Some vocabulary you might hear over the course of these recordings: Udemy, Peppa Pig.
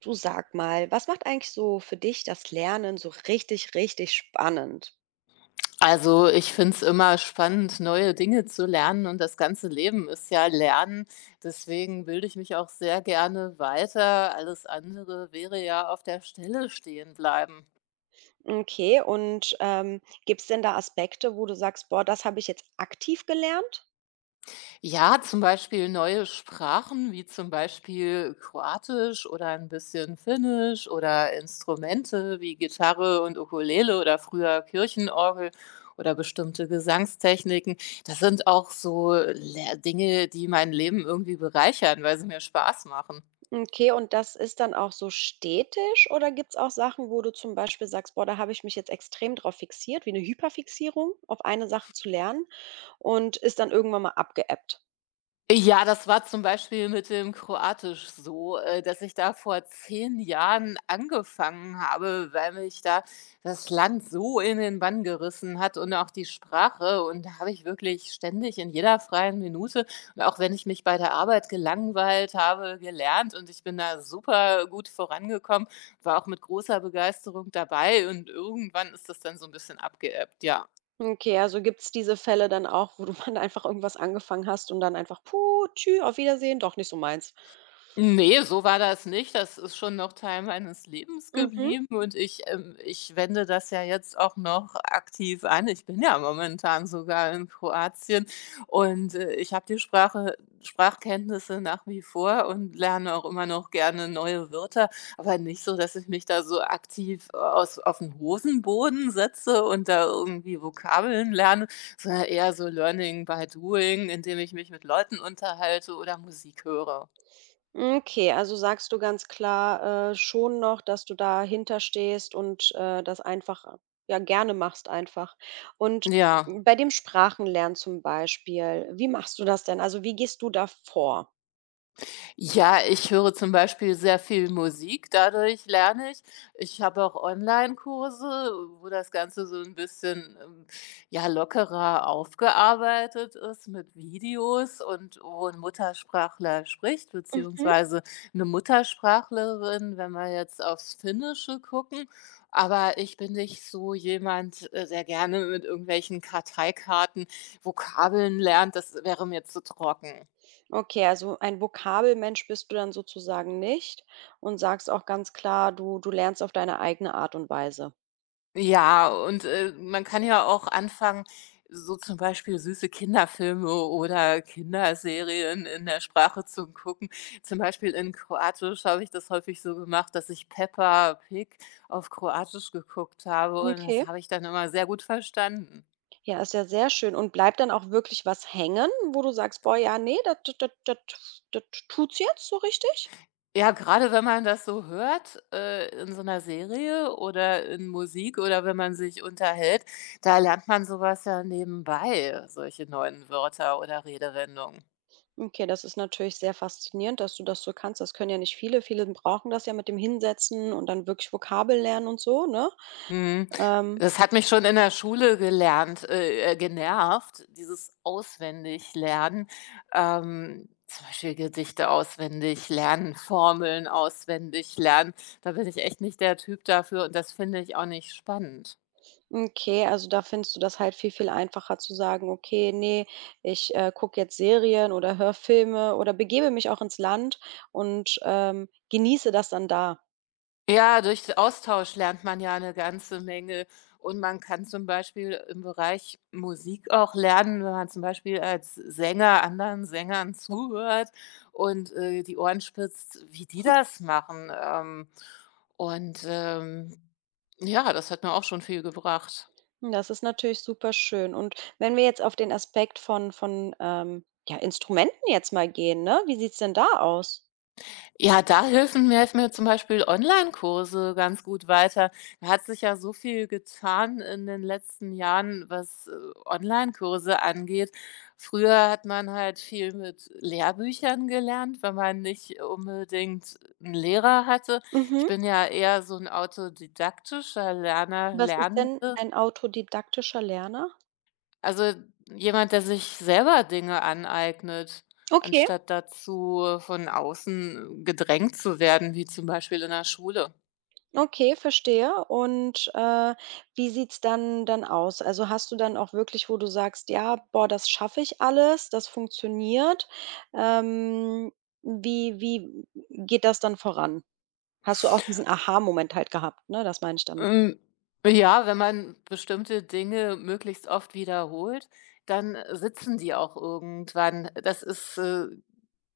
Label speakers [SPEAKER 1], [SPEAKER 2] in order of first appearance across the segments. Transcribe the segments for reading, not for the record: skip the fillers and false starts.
[SPEAKER 1] Du, sag mal, was macht eigentlich so für dich das Lernen so richtig spannend?
[SPEAKER 2] Also, ich finde es immer spannend, neue Dinge zu lernen und das ganze Leben ist ja Lernen. Deswegen bilde ich mich auch sehr gerne weiter. Alles andere wäre ja auf der Stelle stehen bleiben.
[SPEAKER 1] Okay, und gibt es denn da Aspekte, wo du sagst, boah, das habe ich jetzt aktiv gelernt?
[SPEAKER 2] Ja, zum Beispiel neue Sprachen wie zum Beispiel Kroatisch oder ein bisschen Finnisch oder Instrumente wie Gitarre und Ukulele oder früher Kirchenorgel oder bestimmte Gesangstechniken. Das sind auch so Dinge, die mein Leben irgendwie bereichern, weil sie mir Spaß machen.
[SPEAKER 1] Okay, und das ist dann auch so stetisch? Oder gibt es auch Sachen, wo du zum Beispiel sagst, boah, da habe ich mich jetzt extrem drauf fixiert, wie eine Hyperfixierung auf eine Sache zu lernen und ist dann irgendwann mal abgeebbt?
[SPEAKER 2] Ja, das war zum Beispiel mit dem Kroatisch so, dass ich da vor 10 Jahren angefangen habe, weil mich da das Land so in den Bann gerissen hat und auch die Sprache. Und da habe ich wirklich ständig in jeder freien Minute und auch wenn ich mich bei der Arbeit gelangweilt habe, gelernt und ich bin da super gut vorangekommen, war auch mit großer Begeisterung dabei und irgendwann ist das dann so ein bisschen abgeebbt, ja.
[SPEAKER 1] Okay, also gibt es diese Fälle dann auch, wo du dann einfach irgendwas angefangen hast und dann einfach, puh, tschü, auf Wiedersehen, doch nicht so meins.
[SPEAKER 2] Nee, so war das nicht. Das ist schon noch Teil meines Lebens
[SPEAKER 1] Mhm.
[SPEAKER 2] geblieben und ich wende das ja jetzt auch noch aktiv an. Ich bin ja momentan sogar in Kroatien und, ich habe die Sprache Sprachkenntnisse nach wie vor und lerne auch immer noch gerne neue Wörter, aber nicht so, dass ich mich da so aktiv aus auf den Hosenboden setze und da irgendwie Vokabeln lerne, sondern eher so Learning by Doing, indem ich mich mit Leuten unterhalte oder Musik höre.
[SPEAKER 1] Hm, okay, also sagst du ganz klar, schon noch, dass du dahinter stehst und das einfach ja, gerne machst einfach. Und
[SPEAKER 2] Ja.
[SPEAKER 1] bei dem Sprachenlernen zum Beispiel, wie machst du das denn? Also, wie gehst du da vor?
[SPEAKER 2] Ja, ich höre zum Beispiel sehr viel Musik, dadurch lerne ich. Ich habe auch Online-Kurse, wo das Ganze so 'n bisschen, ja, lockerer aufgearbeitet ist mit Videos und wo 'n Muttersprachler spricht,
[SPEAKER 1] Mhm.
[SPEAKER 2] beziehungsweise 'ne Muttersprachlerin, wenn wir jetzt aufs Finnische gucken. Aber ich bin nicht so jemand, der gerne mit irgendwelchen Karteikarten Vokabeln lernt. Das wäre mir zu trocken.
[SPEAKER 1] Okay, also ein Vokabelmensch bist du dann sozusagen nicht und sagst auch ganz klar, du lernst auf deine eigene Art und Weise.
[SPEAKER 2] Ja, und, man kann ja auch anfangen, so zum Beispiel süße Kinderfilme oder Kinderserien in der Sprache zu gucken. Zum Beispiel in Kroatisch habe ich das häufig so gemacht, dass ich Peppa Pig auf Kroatisch geguckt habe und
[SPEAKER 1] Okay.
[SPEAKER 2] das habe ich dann immer sehr gut verstanden.
[SPEAKER 1] Ja, ist ja sehr schön. Und bleibt dann auch wirklich was hängen, wo du sagst: „Boah, ja, nee, das das tut's jetzt so richtig?“
[SPEAKER 2] Ja, gerade wenn man das so hört, in so einer Serie oder in Musik oder wenn man sich unterhält, da lernt man sowas ja nebenbei, solche neuen Wörter oder Redewendungen.
[SPEAKER 1] Okay, das ist natürlich sehr faszinierend, dass du das so kannst. Das können ja nicht viele. Viele brauchen das ja mit dem Hinsetzen und dann wirklich Vokabel lernen und so, ne?
[SPEAKER 2] Mhm.
[SPEAKER 1] Ähm,
[SPEAKER 2] Das hat mich schon in der Schule gelernt genervt, dieses Auswendiglernen. Zum Beispiel Gedichte auswendig lernen, Formeln auswendig lernen. Da bin ich echt nicht der Typ dafür und das finde ich auch nicht spannend.
[SPEAKER 1] okay, also da findest du das halt viel einfacher zu sagen, okay, nee, ich gucke jetzt Serien oder höre Filme oder begebe mich auch ins Land und genieße das dann da.
[SPEAKER 2] Ja, durch Austausch lernt man ja eine ganze Menge und man kann zum Beispiel im Bereich Musik auch lernen, wenn man zum Beispiel als Sänger anderen Sängern zuhört und, die Ohren spitzt, wie die das machen. Und, ja, das hat mir auch schon viel gebracht.
[SPEAKER 1] Hm, das ist natürlich super schön. Und wenn wir jetzt auf den Aspekt von ja, Instrumenten jetzt mal gehen, ne? Wie sieht's denn da aus?
[SPEAKER 2] Ja, da helfen mir zum Beispiel Online-Kurse ganz gut weiter. Da hat sich ja so viel getan in den letzten Jahren, was, kurse angeht. Früher hat man halt viel mit Lehrbüchern gelernt, wenn man nicht unbedingt einen Lehrer hatte. Ich
[SPEAKER 1] Mhm.
[SPEAKER 2] bin ja eher so ein autodidaktischer
[SPEAKER 1] Was ist denn
[SPEAKER 2] Lernende.
[SPEAKER 1] ein autodidaktischer Lerner?
[SPEAKER 2] Also, jemand, der sich selber Dinge aneignet,
[SPEAKER 1] Okay.
[SPEAKER 2] anstatt dazu von außen gedrängt zu werden, wie zum Beispiel in der Schule.
[SPEAKER 1] Okay, verstehe. Und, wie sieht's dann aus? Also, hast du dann auch wirklich, wo du sagst: „Ja, boah, das schaffe ich alles, das funktioniert.“ Ähm, wie geht das dann voran? Hast du auch diesen Aha-Moment halt gehabt, ne? Das meine ich damit.
[SPEAKER 2] Hm, ja, wenn man bestimmte Dinge möglichst oft wiederholt, dann sitzen die auch irgendwann. Das ist,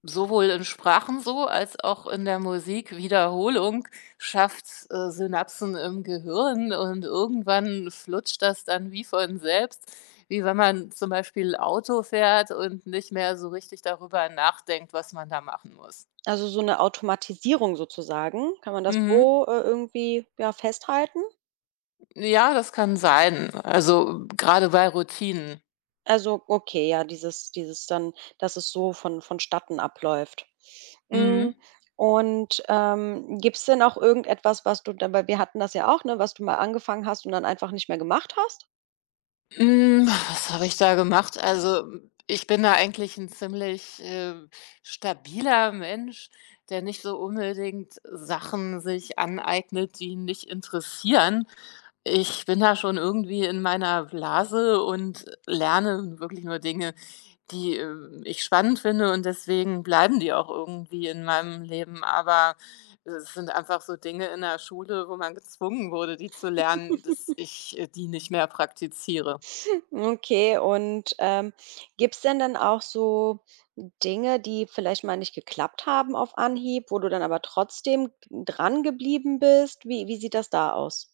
[SPEAKER 2] sowohl in Sprachen so als auch in der Musik. Wiederholung schafft, Synapsen im Gehirn und irgendwann flutscht das dann wie von selbst, wie wenn man zum Beispiel Auto fährt und nicht mehr so richtig darüber nachdenkt, was man da machen muss.
[SPEAKER 1] Also, so eine Automatisierung sozusagen. Kann man das
[SPEAKER 2] Mhm.
[SPEAKER 1] so, irgendwie, ja, festhalten?
[SPEAKER 2] Ja, das kann sein. Also, gerade bei Routinen.
[SPEAKER 1] Also, okay, ja, dieses dann, dass es so von vonstatten abläuft. Hm,
[SPEAKER 2] Mhm.
[SPEAKER 1] und, gibt's denn auch irgendetwas, was du dann, weil wir hatten das ja auch, ne, was du mal angefangen hast und dann einfach nicht mehr gemacht hast?
[SPEAKER 2] Hm, was habe ich da gemacht? Also, ich bin da eigentlich ein ziemlich, stabiler Mensch, der nicht so unbedingt Sachen sich aneignet, die ihn nicht interessieren. Ich bin da schon irgendwie in meiner Blase und lerne wirklich nur Dinge, die, ich spannend finde und deswegen bleiben die auch irgendwie in meinem Leben. Aber es sind einfach so Dinge in der Schule, wo man gezwungen wurde, die zu lernen, dass ich, die nicht mehr praktiziere.
[SPEAKER 1] Okay, und, gibt's denn dann auch so Dinge, die vielleicht mal nicht geklappt haben auf Anhieb, wo du dann aber trotzdem dran geblieben bist? Wie sieht das da aus?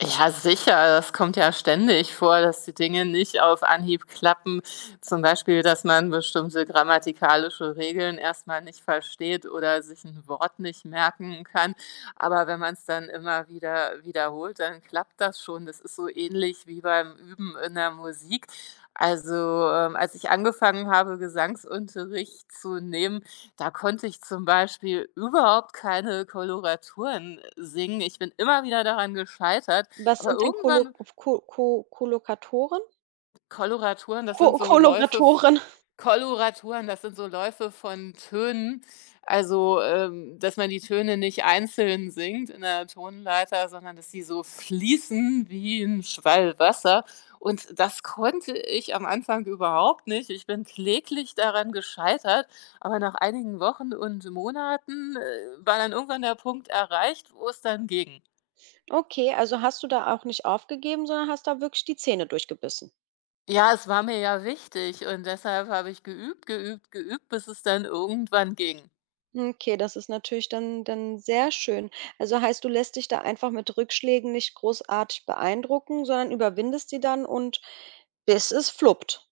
[SPEAKER 2] Ja, sicher, das kommt ja ständig vor, dass die Dinge nicht auf Anhieb klappen. Zum Beispiel, dass man bestimmte grammatikalische Regeln erstmal nicht versteht oder sich ein Wort nicht merken kann. Aber wenn man es dann immer wieder wiederholt, dann klappt das schon. Das ist so ähnlich wie beim Üben in der Musik. Also, als ich angefangen habe, Gesangsunterricht zu nehmen, da konnte ich zum Beispiel überhaupt keine Koloraturen singen. Ich bin immer wieder daran gescheitert,
[SPEAKER 1] Was
[SPEAKER 2] aber
[SPEAKER 1] sind denn
[SPEAKER 2] irgendwann
[SPEAKER 1] Kolokatoren?
[SPEAKER 2] Koloraturen, das
[SPEAKER 1] Ko
[SPEAKER 2] sind so Läufe f
[SPEAKER 1] Koloratoren?
[SPEAKER 2] Koloraturen, das sind so Läufe von Tönen. Also, dass man die Töne nicht einzeln singt in der Tonleiter, sondern dass sie so fließen wie ein Schwall Wasser. Und das konnte ich am Anfang überhaupt nicht. Ich bin kläglich daran gescheitert, aber nach einigen Wochen und Monaten, war dann irgendwann der Punkt erreicht, wo es dann ging.
[SPEAKER 1] Okay, also hast du da auch nicht aufgegeben, sondern hast da wirklich die Zähne durchgebissen.
[SPEAKER 2] Ja, es war mir ja wichtig und deshalb habe ich geübt, geübt, geübt, bis es dann irgendwann ging.
[SPEAKER 1] Okay, das ist natürlich dann sehr schön. Also heißt, du lässt dich da einfach mit Rückschlägen nicht großartig beeindrucken, sondern überwindest die dann und bis es fluppt.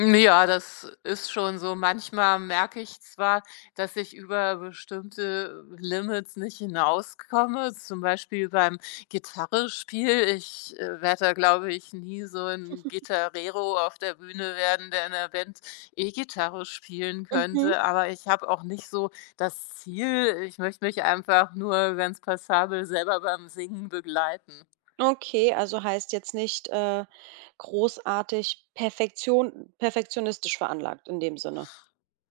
[SPEAKER 2] Ja, das ist schon so. Manchmal merke ich zwar, dass ich über bestimmte Limits nicht hinauskomme, zum Beispiel beim Gitarrespiel. Ich werde da, glaube ich, nie so ein Gitarrero auf der Bühne werden, der in 'ner Band E-Gitarre spielen
[SPEAKER 1] Mhm.
[SPEAKER 2] könnte. Aber ich habe auch nicht so das Ziel, ich möchte mich einfach nur ganz passabel selber beim Singen begleiten.
[SPEAKER 1] Okay, also heißt jetzt nicht großartig Perfektion, perfektionistisch veranlagt in dem Sinne.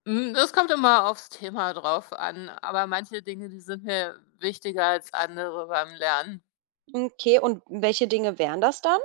[SPEAKER 2] Hm, das kommt immer aufs Thema drauf an, aber manche Dinge, die sind mir wichtiger als andere beim Lernen.
[SPEAKER 1] Okay, und welche Dinge wären das dann?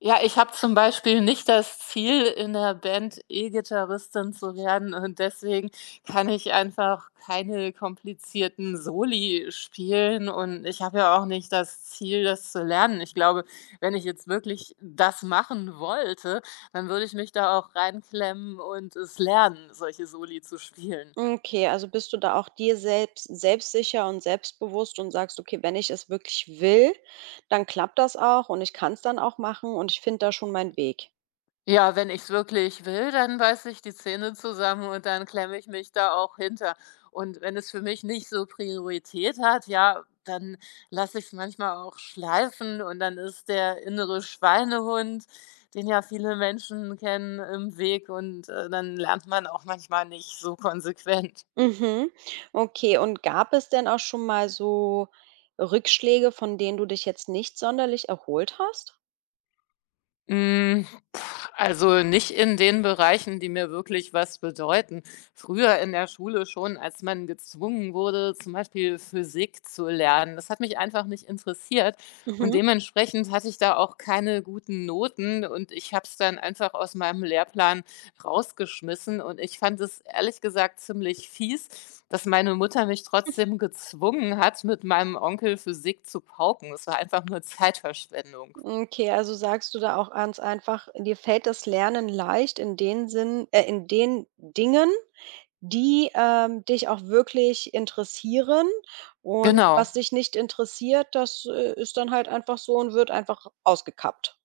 [SPEAKER 2] Ja, ich habe zum Beispiel nicht das Ziel, in der Band E-Gitarristin zu werden und deswegen kann ich einfach keine komplizierten Soli spielen und ich habe ja auch nicht das Ziel, das zu lernen. Ich glaube, wenn ich jetzt wirklich das machen wollte, dann würde ich mich da auch reinklemmen und es lernen, solche Soli zu spielen.
[SPEAKER 1] Okay, also bist du da auch dir selbst selbstsicher und selbstbewusst und sagst: „Okay, wenn ich es wirklich will, dann klappt das auch und ich kann es dann auch machen und ich finde da schon meinen Weg.“
[SPEAKER 2] Ja, wenn ich's wirklich will, dann beiße ich die Zähne zusammen und dann klemme ich mich da auch hinter. Und wenn es für mich nicht so Priorität hat, ja, dann lasse ich's manchmal auch schleifen und dann ist der innere Schweinehund, den ja viele Menschen kennen, im Weg und, dann lernt man auch manchmal nicht so konsequent.
[SPEAKER 1] Mhm. Okay, und gab es denn auch schon mal so Rückschläge, von denen du dich jetzt nicht sonderlich erholt hast?
[SPEAKER 2] Hm. Also nicht in den Bereichen, die mir wirklich was bedeuten. Früher in der Schule schon, als man gezwungen wurde, zum Beispiel Physik zu lernen. Das hat mich einfach nicht interessiert und
[SPEAKER 1] Mhm.
[SPEAKER 2] dementsprechend hatte ich da auch keine guten Noten und ich habe es dann einfach aus meinem Lehrplan rausgeschmissen und ich fand es ehrlich gesagt ziemlich fies, dass meine Mutter mich trotzdem gezwungen hat, mit meinem Onkel Physik zu pauken. Das war einfach nur Zeitverschwendung.
[SPEAKER 1] Okay, also sagst du da auch ganz einfach, dir fällt das Lernen leicht in den Sinn, in den Dingen, die, dich auch wirklich interessieren, und
[SPEAKER 2] Genau.
[SPEAKER 1] was dich nicht interessiert, das, ist dann halt einfach so und wird einfach ausgekappt.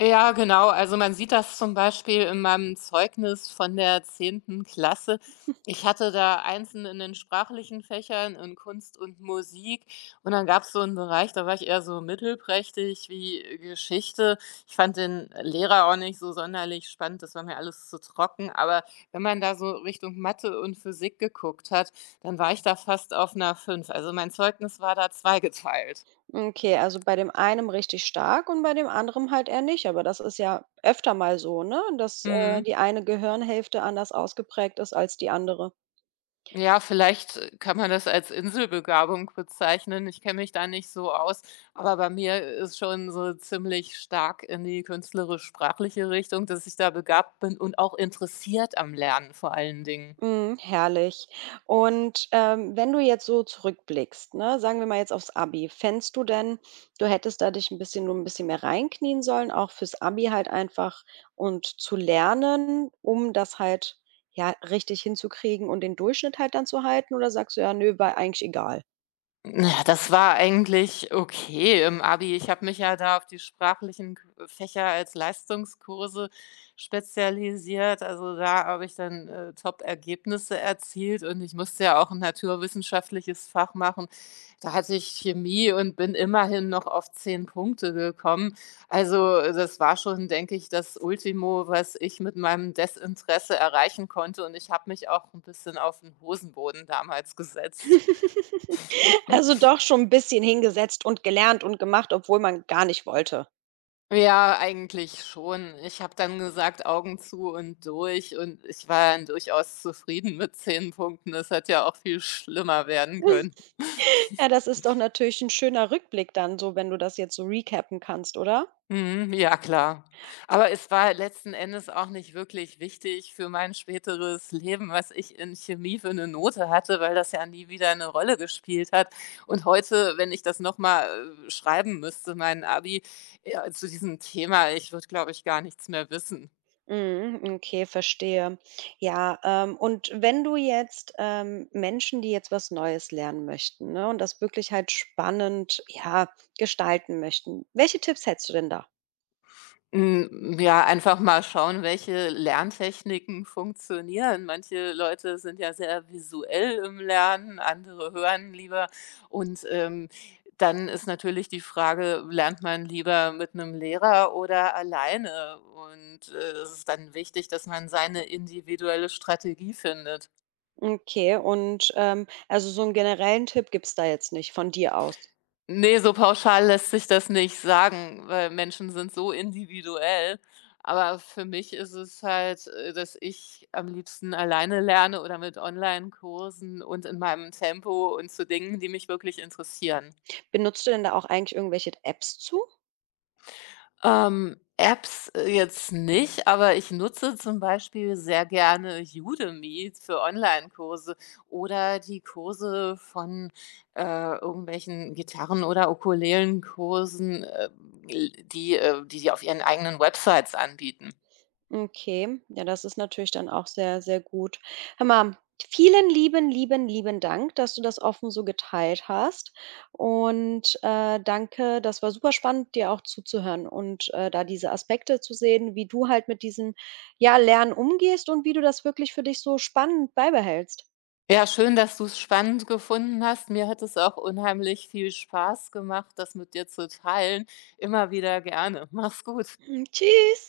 [SPEAKER 2] Ja, genau. Also, man sieht das zum Beispiel in meinem Zeugnis von der 10. Klasse. Ich hatte da Einzeln in den sprachlichen Fächern, in Kunst und Musik. Und dann gab's so einen Bereich, da war ich eher so mittelprächtig wie Geschichte. Ich fand den Lehrer auch nicht so sonderlich spannend, das war mir alles zu trocken. Aber wenn man da so Richtung Mathe und Physik geguckt hat, dann war ich da fast auf einer 5. Also, mein Zeugnis war da zweigeteilt.
[SPEAKER 1] Okay, also bei dem einen richtig stark und bei dem anderen halt eher nicht, aber das ist ja öfter mal so, ne, dass,
[SPEAKER 2] Mhm.
[SPEAKER 1] die eine Gehirnhälfte anders ausgeprägt ist als die andere.
[SPEAKER 2] Ja, vielleicht, kann man das als Inselbegabung bezeichnen. Ich kenne mich da nicht so aus, aber bei mir ist schon so ziemlich stark in die künstlerisch-sprachliche Richtung, dass ich da begabt bin und auch interessiert am Lernen vor allen Dingen.
[SPEAKER 1] Mhm, herrlich. Und, wenn du jetzt so zurückblickst, ne, sagen wir mal jetzt aufs Abi, fändest du denn, du hättest da dich ein bisschen, nur ein bisschen mehr reinknien sollen, auch fürs Abi halt einfach und zu lernen, um das halt, ja, richtig hinzukriegen und den Durchschnitt halt dann zu halten? Oder sagst du: „Ja, ne, war eigentlich egal?“
[SPEAKER 2] Na ja, das war eigentlich okay im Abi. Ich habe mich ja da auf die sprachlichen K Fächer als Leistungskurse spezialisiert. Also, da habe ich dann, Top-Ergebnisse erzielt und ich musste ja auch ein naturwissenschaftliches Fach machen. Da hatte ich Chemie und bin immerhin noch auf 10 Punkte gekommen. Also, das war schon, denke ich, das Ultimo, was ich mit meinem Desinteresse erreichen konnte und ich habe mich auch ein bisschen auf den Hosenboden damals gesetzt.
[SPEAKER 1] Also, doch schon ein bisschen hingesetzt und gelernt und gemacht, obwohl man gar nicht wollte.
[SPEAKER 2] Ja, eigentlich schon. Ich habe dann gesagt: „Augen zu und durch" und ich war dann durchaus zufrieden mit 10 Punkten. Es hätte ja auch viel schlimmer werden können.
[SPEAKER 1] Ja, das ist doch natürlich ein schöner Rückblick dann so, wenn du das jetzt so recappen kannst, oder?
[SPEAKER 2] Mhm, ja klar. Aber es war letzten Endes auch nicht wirklich wichtig für mein späteres Leben, was ich in Chemie für eine Note hatte, weil das ja nie wieder eine Rolle gespielt hat. Und heute, wenn ich das noch mal, schreiben müsste, mein Abi, ja, zu diesem Thema, ich würde, glaube ich, gar nichts mehr wissen.
[SPEAKER 1] Mhm, okay, verstehe. Ja, und wenn du jetzt Menschen, die jetzt was Neues lernen möchten, ne, und das wirklich halt spannend, ja, gestalten möchten, welche Tipps hättest du denn da?
[SPEAKER 2] Ja, einfach mal schauen, welche Lerntechniken funktionieren. Manche Leute sind ja sehr visuell im Lernen, andere hören lieber. Und, dann ist natürlich die Frage, lernt man lieber mit einem Lehrer oder alleine? Und, es ist dann wichtig, dass man seine individuelle Strategie findet.
[SPEAKER 1] Okay, und also so einen generellen Tipp gibt's da jetzt nicht von dir aus.
[SPEAKER 2] Nee, so pauschal lässt sich das nicht sagen, weil Menschen sind so individuell. Aber für mich ist es halt, dass ich am liebsten alleine lerne oder mit Online-Kursen und in meinem Tempo und zu Dingen, die mich wirklich interessieren.
[SPEAKER 1] Benutzt du denn da auch eigentlich irgendwelche Apps zu?
[SPEAKER 2] Apps, jetzt nicht, aber ich nutze zum Beispiel sehr gerne Udemy für Online-Kurse oder die Kurse von, äh, irgendwelchen Gitarren oder Ukulelenkursen, die auf ihren eigenen Websites anbieten.
[SPEAKER 1] Okay, ja, das ist natürlich dann auch sehr gut. Hör mal, vielen lieben Dank, dass du das offen so geteilt hast. Und danke, das war super spannend, dir auch zuzuhören und da diese Aspekte zu sehen, wie du halt mit diesem, ja, Lernen umgehst und wie du das wirklich für dich so spannend beibehältst.
[SPEAKER 2] Ja, schön, dass du es spannend gefunden hast. Mir hat es auch unheimlich viel Spaß gemacht, das mit dir zu teilen. Immer wieder gerne. Mach's gut.
[SPEAKER 1] Mm, tschüss.